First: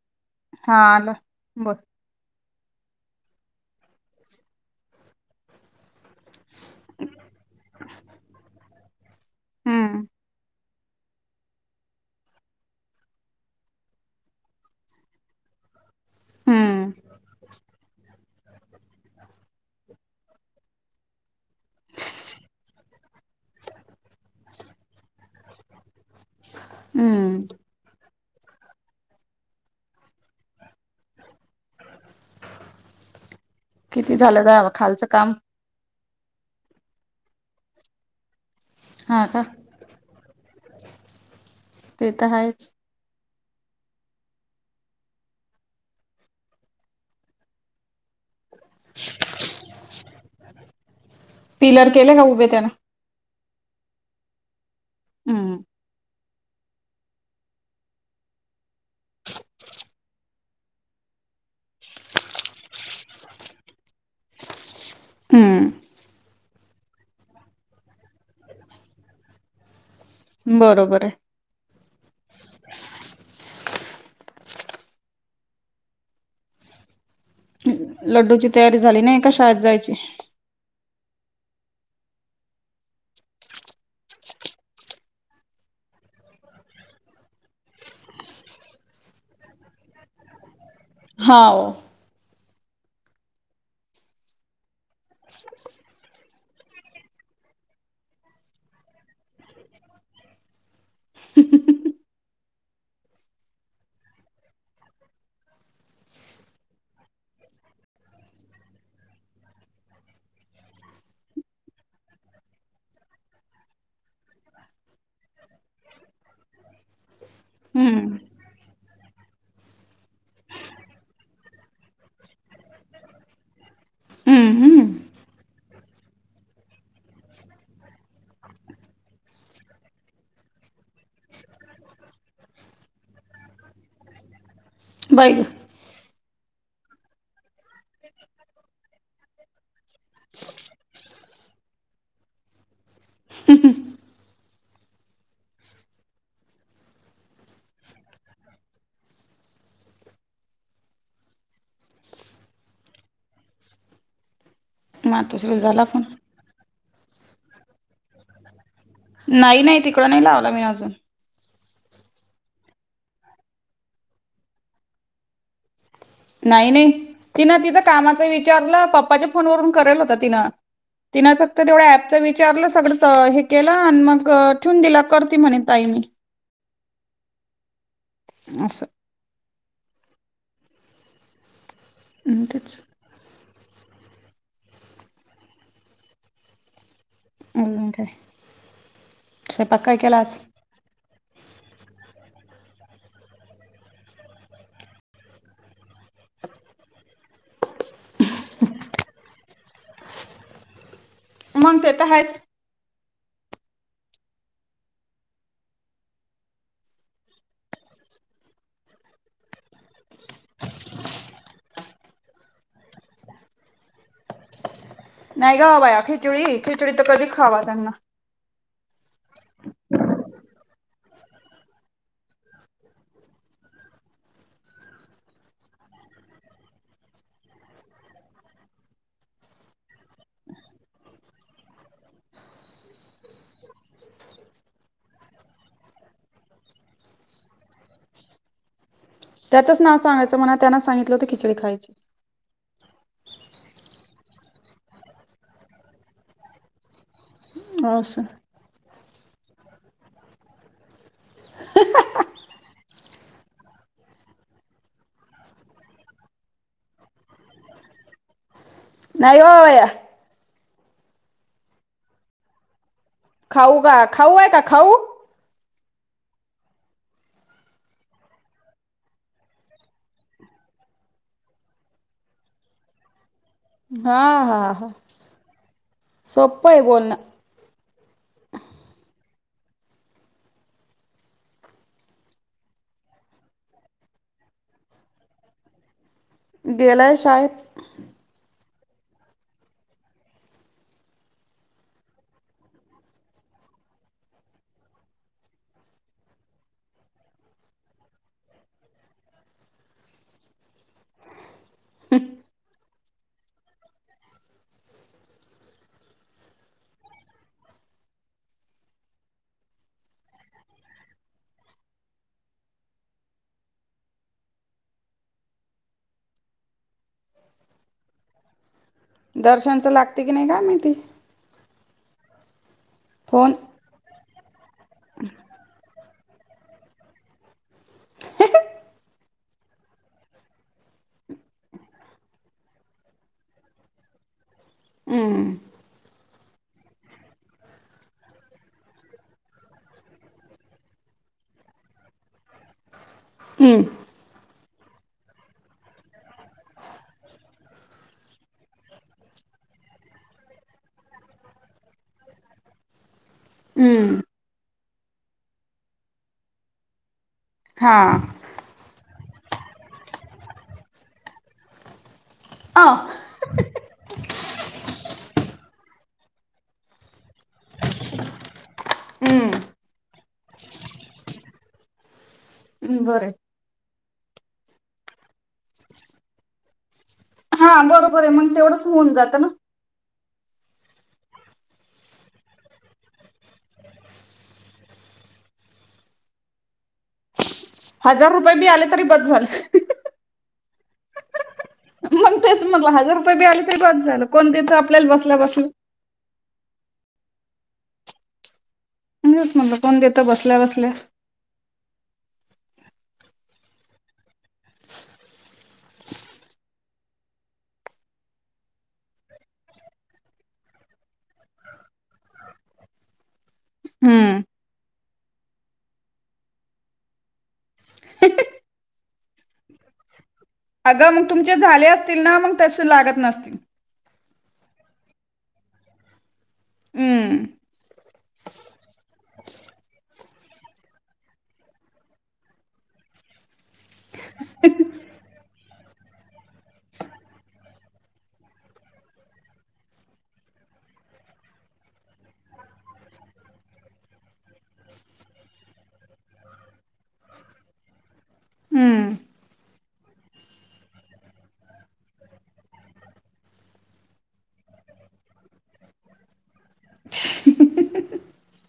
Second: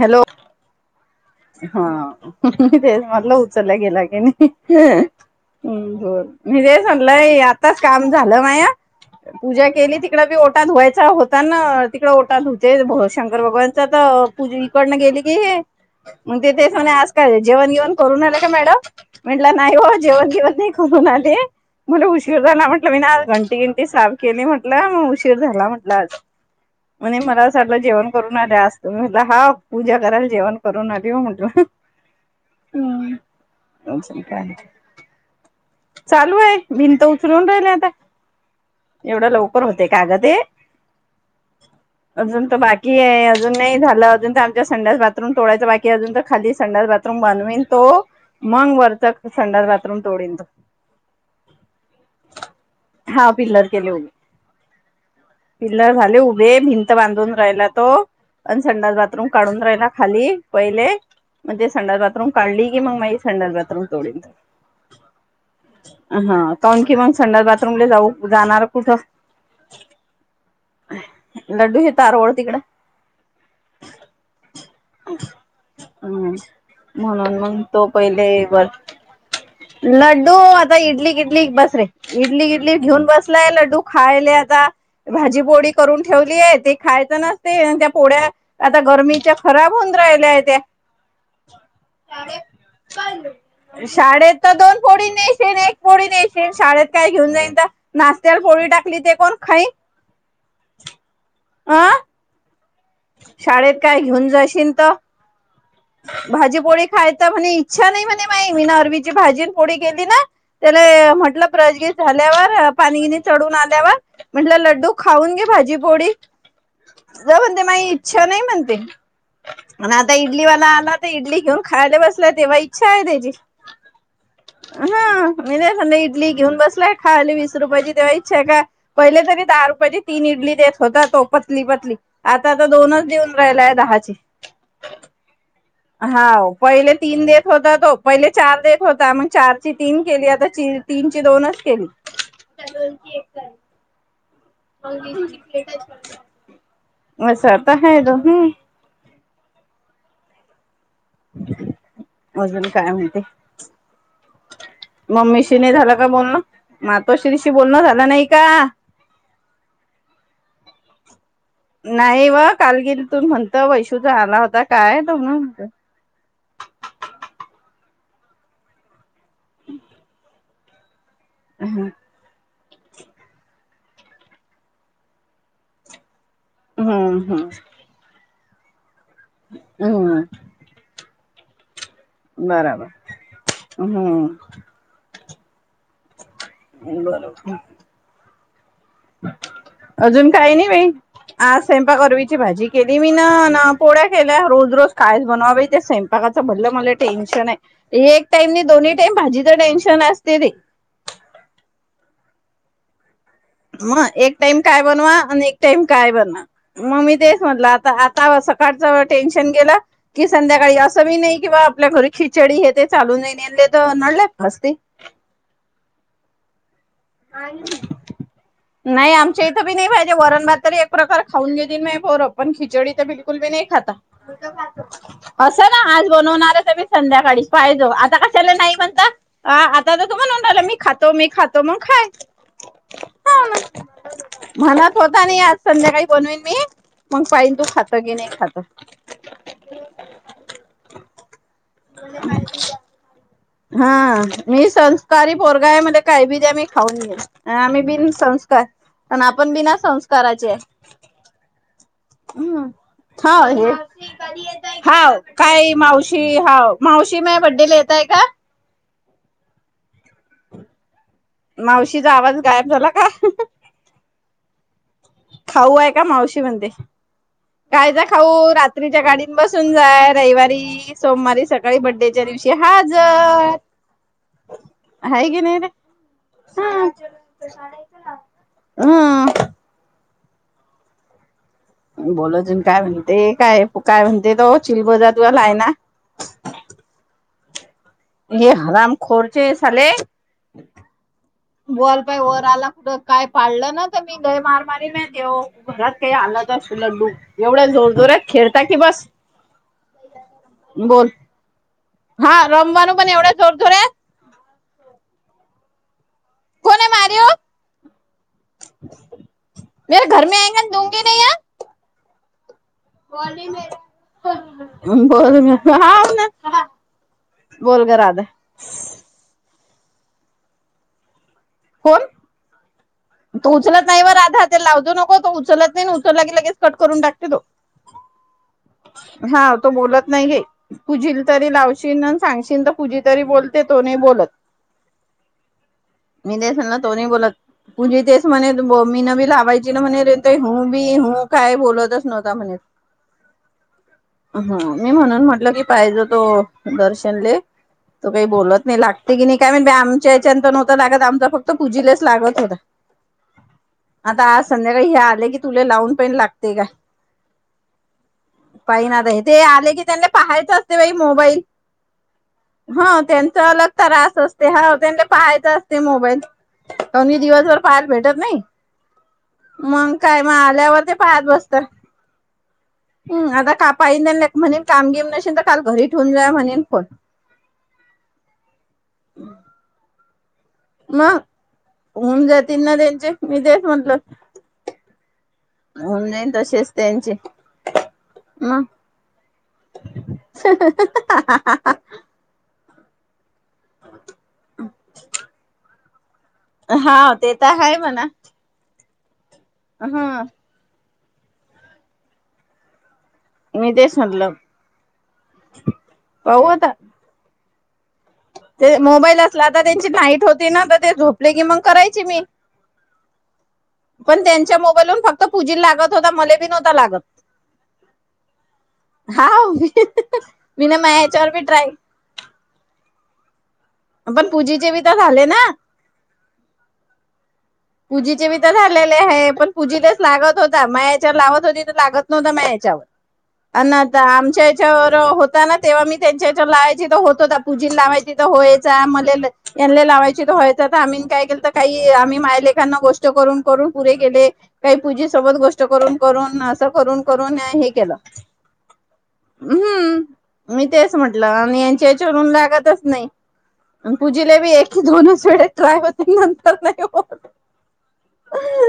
Hello. हा आलं बर हा. मी तेच म्हटल उचलाय गेला की नाही. [unintelligible] बरं. मितेच म्हणलं ए आता काम झालं माया पुजा केलि हम्म तिकडं ओ - - ओटा धुवायचा होताना तिकडं ओटा धुते शंकर भगवानचा तर इकडन गेली की हे मग ते ते स हम्म आज काय जेवण जेवण करून आल का मॅडम म्हटलं नाही हो जेवण घेवण नाही व करून आले. म्हणे उशीर झाला म्हटलं मी ना आज घंटी घंटी सार. केली म्हटलं मग उशीर झाला म्हटला आज म्हणे मलाच हम्म वाटलं जेवण करून आल्या असज तुमही. ल हव पूजा कराल जेवण करून आली व म्हटल. किती हम् झालं काय. दा खालचं काम चालू आहे भिनंत उचलून राहिल आता. हा एवढं का लवकर होते का ग ते? आहे ते अजून तर आहेच बाकी आहे अजून नाही झालं अजून तर आमच्या संड्याास बाथरूम तोडायच बाकी अजून तर खाली संडास ब बाथरूम बनवेन तो मग वरचा संडात बाथरूम तोडीन तो. पिलर केले का उभे त्यान? पिलर केलं उभे. हम्म पिलर झाले उभे वे भिंत बांधून राहिला तो अन संडास बाथरूम काढून राहिला खाली पहिले. म्हणजे संडास बाथरूम काढली की, मग माझी संडास बाथरूम तोडेल. हम्म अ हा. काऊन की मग संडास बाथरूमला जाऊ जाणार कुठं? बरोबर आहे. तार ओळ तिकडें. हम्. म्हणून मग तो पहिले लड्डूची बर तयारी झाली नाही का शाळेत जायची लड्डू आ इडली किडली बस रे इडली इडली घेऊन बसलाय लड्डू खायले आता भाजी पोळी करून ठेवलीये खायच नसते, त्या पोळ्या आता गरमीच्या खराब होऊन राहिल्या आहे त्या. हांव. [inaudible] शाळेत तर दोन फोडी नेशेन एक फोडी नेशेन शाळेत काय घेऊन जायच? नाशत्याल पोळी टाकली ते कोण खाईन? अं. शाळेत काय घेऊन जाशील त? [inaudible] भाजीपोळी खायचा म्हनी इच्छा नाही म्हणे माई मी नरवीची भाजी पोळी केली ना त्येला म्हटलं प्रजगी झाल्यावर पाणीगिनी चढून आल्यावर म्हटलं लड्डू खाऊन घे भाजीपोडी [inaudible] जा म्हणते माई हम्म इच्छा नाही म्हणते. आणि आता इडली वाला आला तर इडली घेऊन खायला बसला तेव्हा इच्छा हाय त्येची. हू. हां. [unintelligible] इडली घेऊन बसलाय खाली वीस रुपयाची तेव्हा इच्छा आहे का पहिले तरी दहा रुपयाची तीन इडली देत होता तो पतली पतली. आता तो दोनच देऊन राहिलाय दहाची. बाई. हां वो, पहिले तीन देत होता तो. पहिले चार देत होता मग चारची तीन केली आता तीनची दोनच केली. [inaudible] मस्त आता हाय तो. हूं. अजून काय म्हणते? मम्मीशी मातोश्री नाही झाला झालं फोन का बोलणं? मातोश्रीशी बोलणं झालं नाही का? नाही नाही तिकडं नाही लावला मी अजून. नाही व काल गिल तून म्हणतं वैशुचा आला होता काय त म्हण नाही नाही. तिन तिचं कामाच विचारलं पप्पाच्या फोन वरून करल होत तिनं. तिनं फक्त तेवढ्या हम्म ॲपच विचारलं स हे केलं आणि मग ठेवून दिलं करती म्हणे ताई मी हम्म हम्म असे. हम तेच हा बरोबर अजून काय स्वयंपाक काय केला अजून आज काही नाही बाई आज स्वयंपाक अरवीची भाजी केली मी ना ना पोळ्या केल्या रोज रोज कायच बनवावे त्या स्वयंपाकाचं भलं मलं टेन्शन आहे. एक टाइम नि दोन्ही टाईम माझी तर टेन्शन असते ते मग ते तर आहेच. मग एक टाइम काय बनवा आणि एक टाइम काय बनवा मग मी तेच म्हटलं आता आता सकाळचं टेन्शन गेलं की संध्याकाळी असं बी नाही किंवा आपल्या घरी खिचडी हे ते चालू नये. [unintelligible] नाही गं बया खिचडी खिचडी तर कधी खावा त्यांना नाही आमच्या इथं बी नाही पाहिजे वरणभात तरी खऊन घे पण खिचडी बिलकुली नाही खात अस आज बनवणारच आहे संध्याकाळी [inaudible] का नाही म्हणता आता तर [inaudible] [inaudible] खातो मी खातो मग खाय हो [unintelligible] म्हणत होता नाही आज संध्याकाळी बनवीन मी मग पाईन तू खात की नाही खात त्याचंच नाव सांगायचं म्हणा त्यांना सांगितलं होत खिचडी खायची हा मी संस्कारी पोरगा मी काही बी द्या मी खाऊन न आम्ही बिन असं संस्कार पण आपण बिना संस्काराचे आहे हम् हा आहे हाव काही मावशी हाव मावशी म बड्डे ला येतय का? नाही होया मावशीचा आवाज गायब झाला का? खाऊ का खाऊ आहे का खाऊ? खाऊ आहे का मावशी म्हणते खायच खाऊ रात्रीच्या गाडीन बसून जाय रविवारी सोमवारी सकाळी बड्डेच्या दिवशी हाजर हा हा हा सोपं आहे बोलणं हम बोला अजून काय म्हणते काय काय म्हणते तो चिलबज तुवाला आहे ना गेला शाळेत [unintelligible] [unintelligible] [inaudible] लड्डू एवढ्या जोर जोरात खेळता की बस [unintelligible] बोल हा रमवान पण एवढे जोरजोरे [unintelligible] [unintelligible] [unintelligible] बोल ग राधा दर्शनचं लागते की नाही काय माहिती कोण फोन तू उचलत नाही राधा ते लावजू नको तो उचलत नाही लगे लगेच कट करून टाकते तो [unintelligible] हा तो बोलत नाही घे कुझी तरी लावशील सांगशील तर पुजी तरी बोलते तो नाही बोलत हम्म मी देसल ना दोन्ही बोलत पुजे तेच म्हणे मीन बी लावायची ना म्हणे हू बी हू काय बोलतच नव्हता म्हणे हम्म ह मी म्हणून म्हटलं की पाहिजे तो दर्शनले तो काही बोलत नाही लागते की नाही काय माहित बाई आमच्या याच्यात प नवतं लागत आम फक्त पूजीच लागत होता हम्म आता आज संध्या का हे आले की तुला लावून पाहे लागते का हा ते आले की त्यांनी पाहायच असते बाई मोबाईल अ हो त्यांचा अलग त्रास असते ह त्यां पाहायच ते मोबाईल ही दिवसभर पाहायला भेटत नाही हम्म मग काय मग आल्यावर ते पाहत बसतात बरं हम् आता का पाई नाही नाही म्हणेन काम घेम नसेल तर काल घरी ठेऊून जा म्हणेल फोन हा बरोबर आहे मग तेवढंच होऊन जातं ना मग होऊन जातील ना त्यांचे, मी तेच म्हटल. होईन आन तसेच त्यांचे हजार रुपय मग बी आले तरी बास झालं. [unintelligible] मंग तेच म्हणल हजार रुपये बी आले तरी बास झालं, कोण देत आपल्याला बसल्या बसल्या. हा ते तर हाय म्हणा. म्हणूनच म्हटलं, कोण देत हा बसल्या बसल्या? [unintelligible] ते मोबाईल असला त त्यांची नाईट होती ना, तर ते झोपले कि मंग करायची मी. [unintelligible] पण हम्म त्यांच्या मोबाईलून फक्त पूजील लागत होता, मले बी नवता लागत. हा. मी ना माझ्या अगं मग याच्यावर बी तुमचे ट्राय झाले असतील ना, मग तशे लागत नसतील. पण पूजेचे भी तर झाले ना. हम्म. पूजीचे बी तर झालेले हे, पण पूजीच्यात लागत होता माया येच्यावर लावत होती, तर लागत नव्हता मायाच्यावर. [unintelligible] अन आता आमच्या हेच्यावर होता ना तेव्हा मी त्यांच्या हेच्यावर लावायची तर होत होता, पूजील लावायची तर व्हायचा, मले लो यांले लावायचे तर व्हाय [unintelligible] आम्ही काय केलतो काही आम्ही माय ले त्यांना गोष्ट करून करून पुरे केेले, काही पूजे सोबत गोष्ट करून करून, असं करून करून हे केल, हम्म. मी तेच म्हंटलं आणि यांच्या हेच्यावरून लागतच नाही. म पूजीला बी एके दोनच वेळे ट्राय होते, नंतर नाही होत.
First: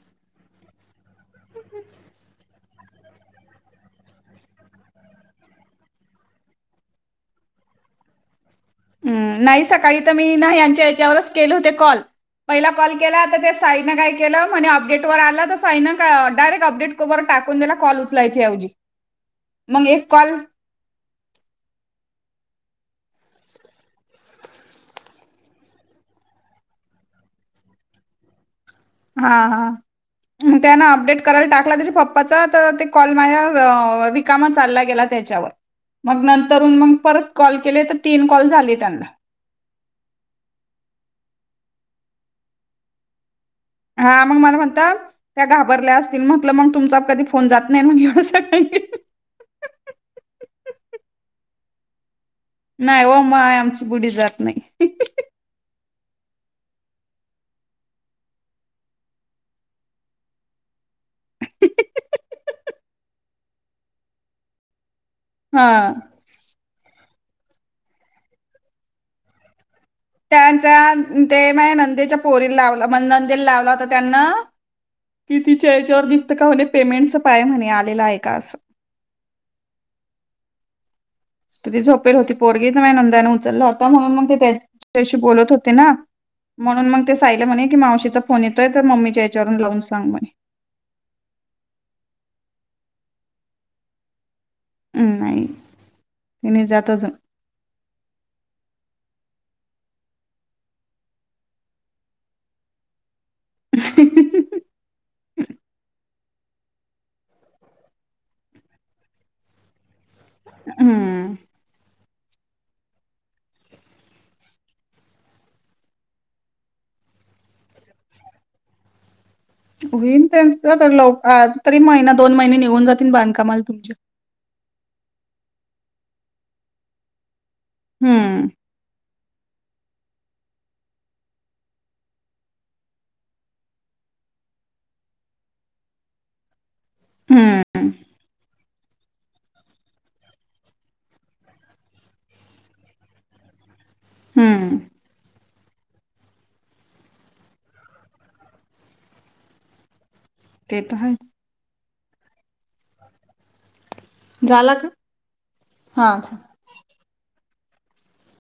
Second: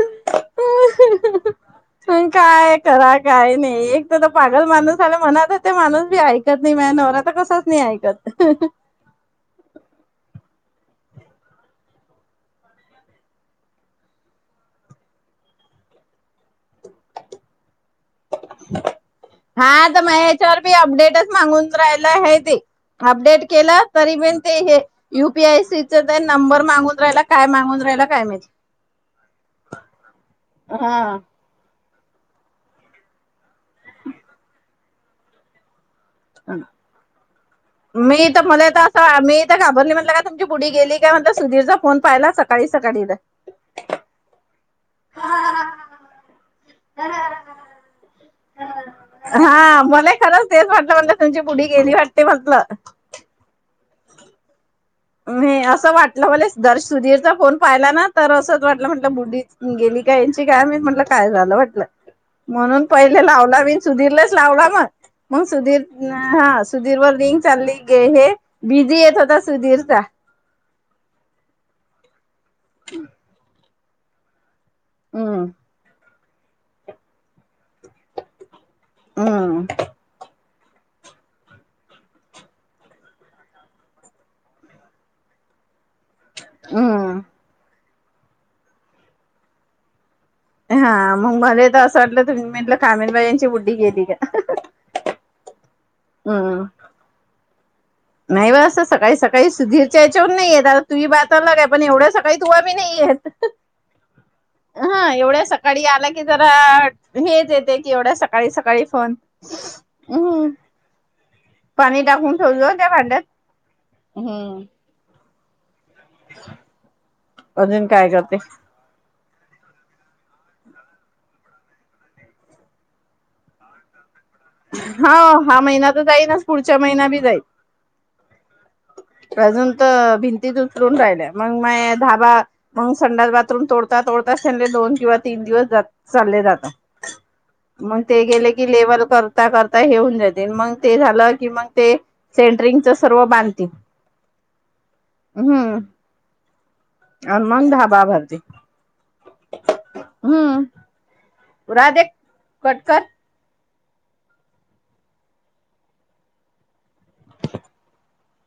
[unintelligible] पण काय कराय काय नाही, एक तर पागल माणूस आला म्हनत होते माणूस मी ऐकत नाही माया नव म आता कसच नाही ऐकत हम्म. नाही सकाळी तुम्ही ल्हायांच्या हेच्यावरच केले होते कॉल पहिला कॉल केला होता, ते साईनं काय केलं? म्हणे अपडेटवर आलं त साई नां का अ डायरेक अपडेट [unintelligible] टाकून दिला कॉल उचलायचे ऐवजी. मग हा तर एक म्हाया कॉल हेच्यावर बी अपडेटच म्हांगून राहाला हाय ते. अपडेट केलं तरी पण ते हे, यूपीआयसीच ते नंबर मांगून राहिला काय मांगून [unintelligible] काय माहित हा हा. आन त्यान अपडेट करायला टाकला त्याचे पप पच तर ते कॉल माया अ रिकामा चालला गेला त्याच्यावर. मग नंतरून मग परत कॉल केले तर तीन मी त कॉल मले झाले त त्यांना असं मी तर घाबरली म्हटलं का, तुमची पुडी गी गेली काय म्हणल, सुधीरचा फोन पाहिला सकाळी सकाडील हा मग मला म्हण कोण? त्या घाबरल्या असतील म्हटलं, मग तुमचा कधी फोन जात नाही मग एवढ्या सकाळी हा. मले खरंच तेच वाटल, म्हणल तुमची पुढी गेली वाट नाही ओ, म आमची बुढी जात नाही. न्ही असं वाटलं मले दर सुधीरचा फोन पाहिला ना, तर असं वाटलं म्हट बुढीच गेल ते काय ह्यांची काय माहित म्हटलं काय झालं म्हटलं म्हणून पहिले लावला मी सुधीरलेच लावला मग. मग सुधीर हा हा सुधीर वर रिंग चालली, गे हे बिझी येत होता सुधीर त्यांच्या ते माया नंदेच्या पोरी लावलं, माया नंदेला लावला होता त्यांना हम्म किती च्या ह्याच्यावर दिसत का, [unintelligible] पेमेंटचं पाय म्हणे आलेलं आहे का असं हम्म. तर ती झोपेल होती पोरगी माया नंदेने उचलला होता, म्हणून मग ते त्याच्याशी बोलत होते ना म्हणून मग ते हम्म सायल्या म्हणे की, मावशीचा फोन येतोय तर मम्मीच्या हेच्यावरून लावून सांग म्हणे हा मग मला तर असं वाटलं तुम्ही म्हटलं कामिलबाई यांची बुढी गेली काय. हम् नाही ती नाही जात अजून नाही बा. असं सकाळी सकाळी सुधीरच्या याच्यावरून नाहीयेत आता तुम्ही बाताला का पण एवढ्या सकाळी तूला नाही. हा एवढ्या, सकाळी आला की जरा हेच येते कि एवढ्या सकाळी सकाळी फोन हम्म हम्म पाणी टाकून ठेवलो त्या भांड्यात. हम्म, अजून काय करते? होईन त्यां लव तरी महिना दोन महिने निघून जातील बांधकामाला तुमच्या हा हा महिना तर जाईनच पुढच्या महिना बी जाईल. हम्म, अजून तर भिंतीत उतरून राहिल्या मग माय धाबा मग संडास बाथरूम तोडता. तोडता तोडता त्यांने दोन किंवा तीन दिवस चालले जाता. हं, मग ते गेले की लेवल कर ता करता हे होऊन जाते मग ते झालं की मग ते सेंटरिंग सर्व बांधतील. हम्म, हम्म, आन मग ढाबा भरते, हम्म ते तर हायच, राधे कट कर झाला का हा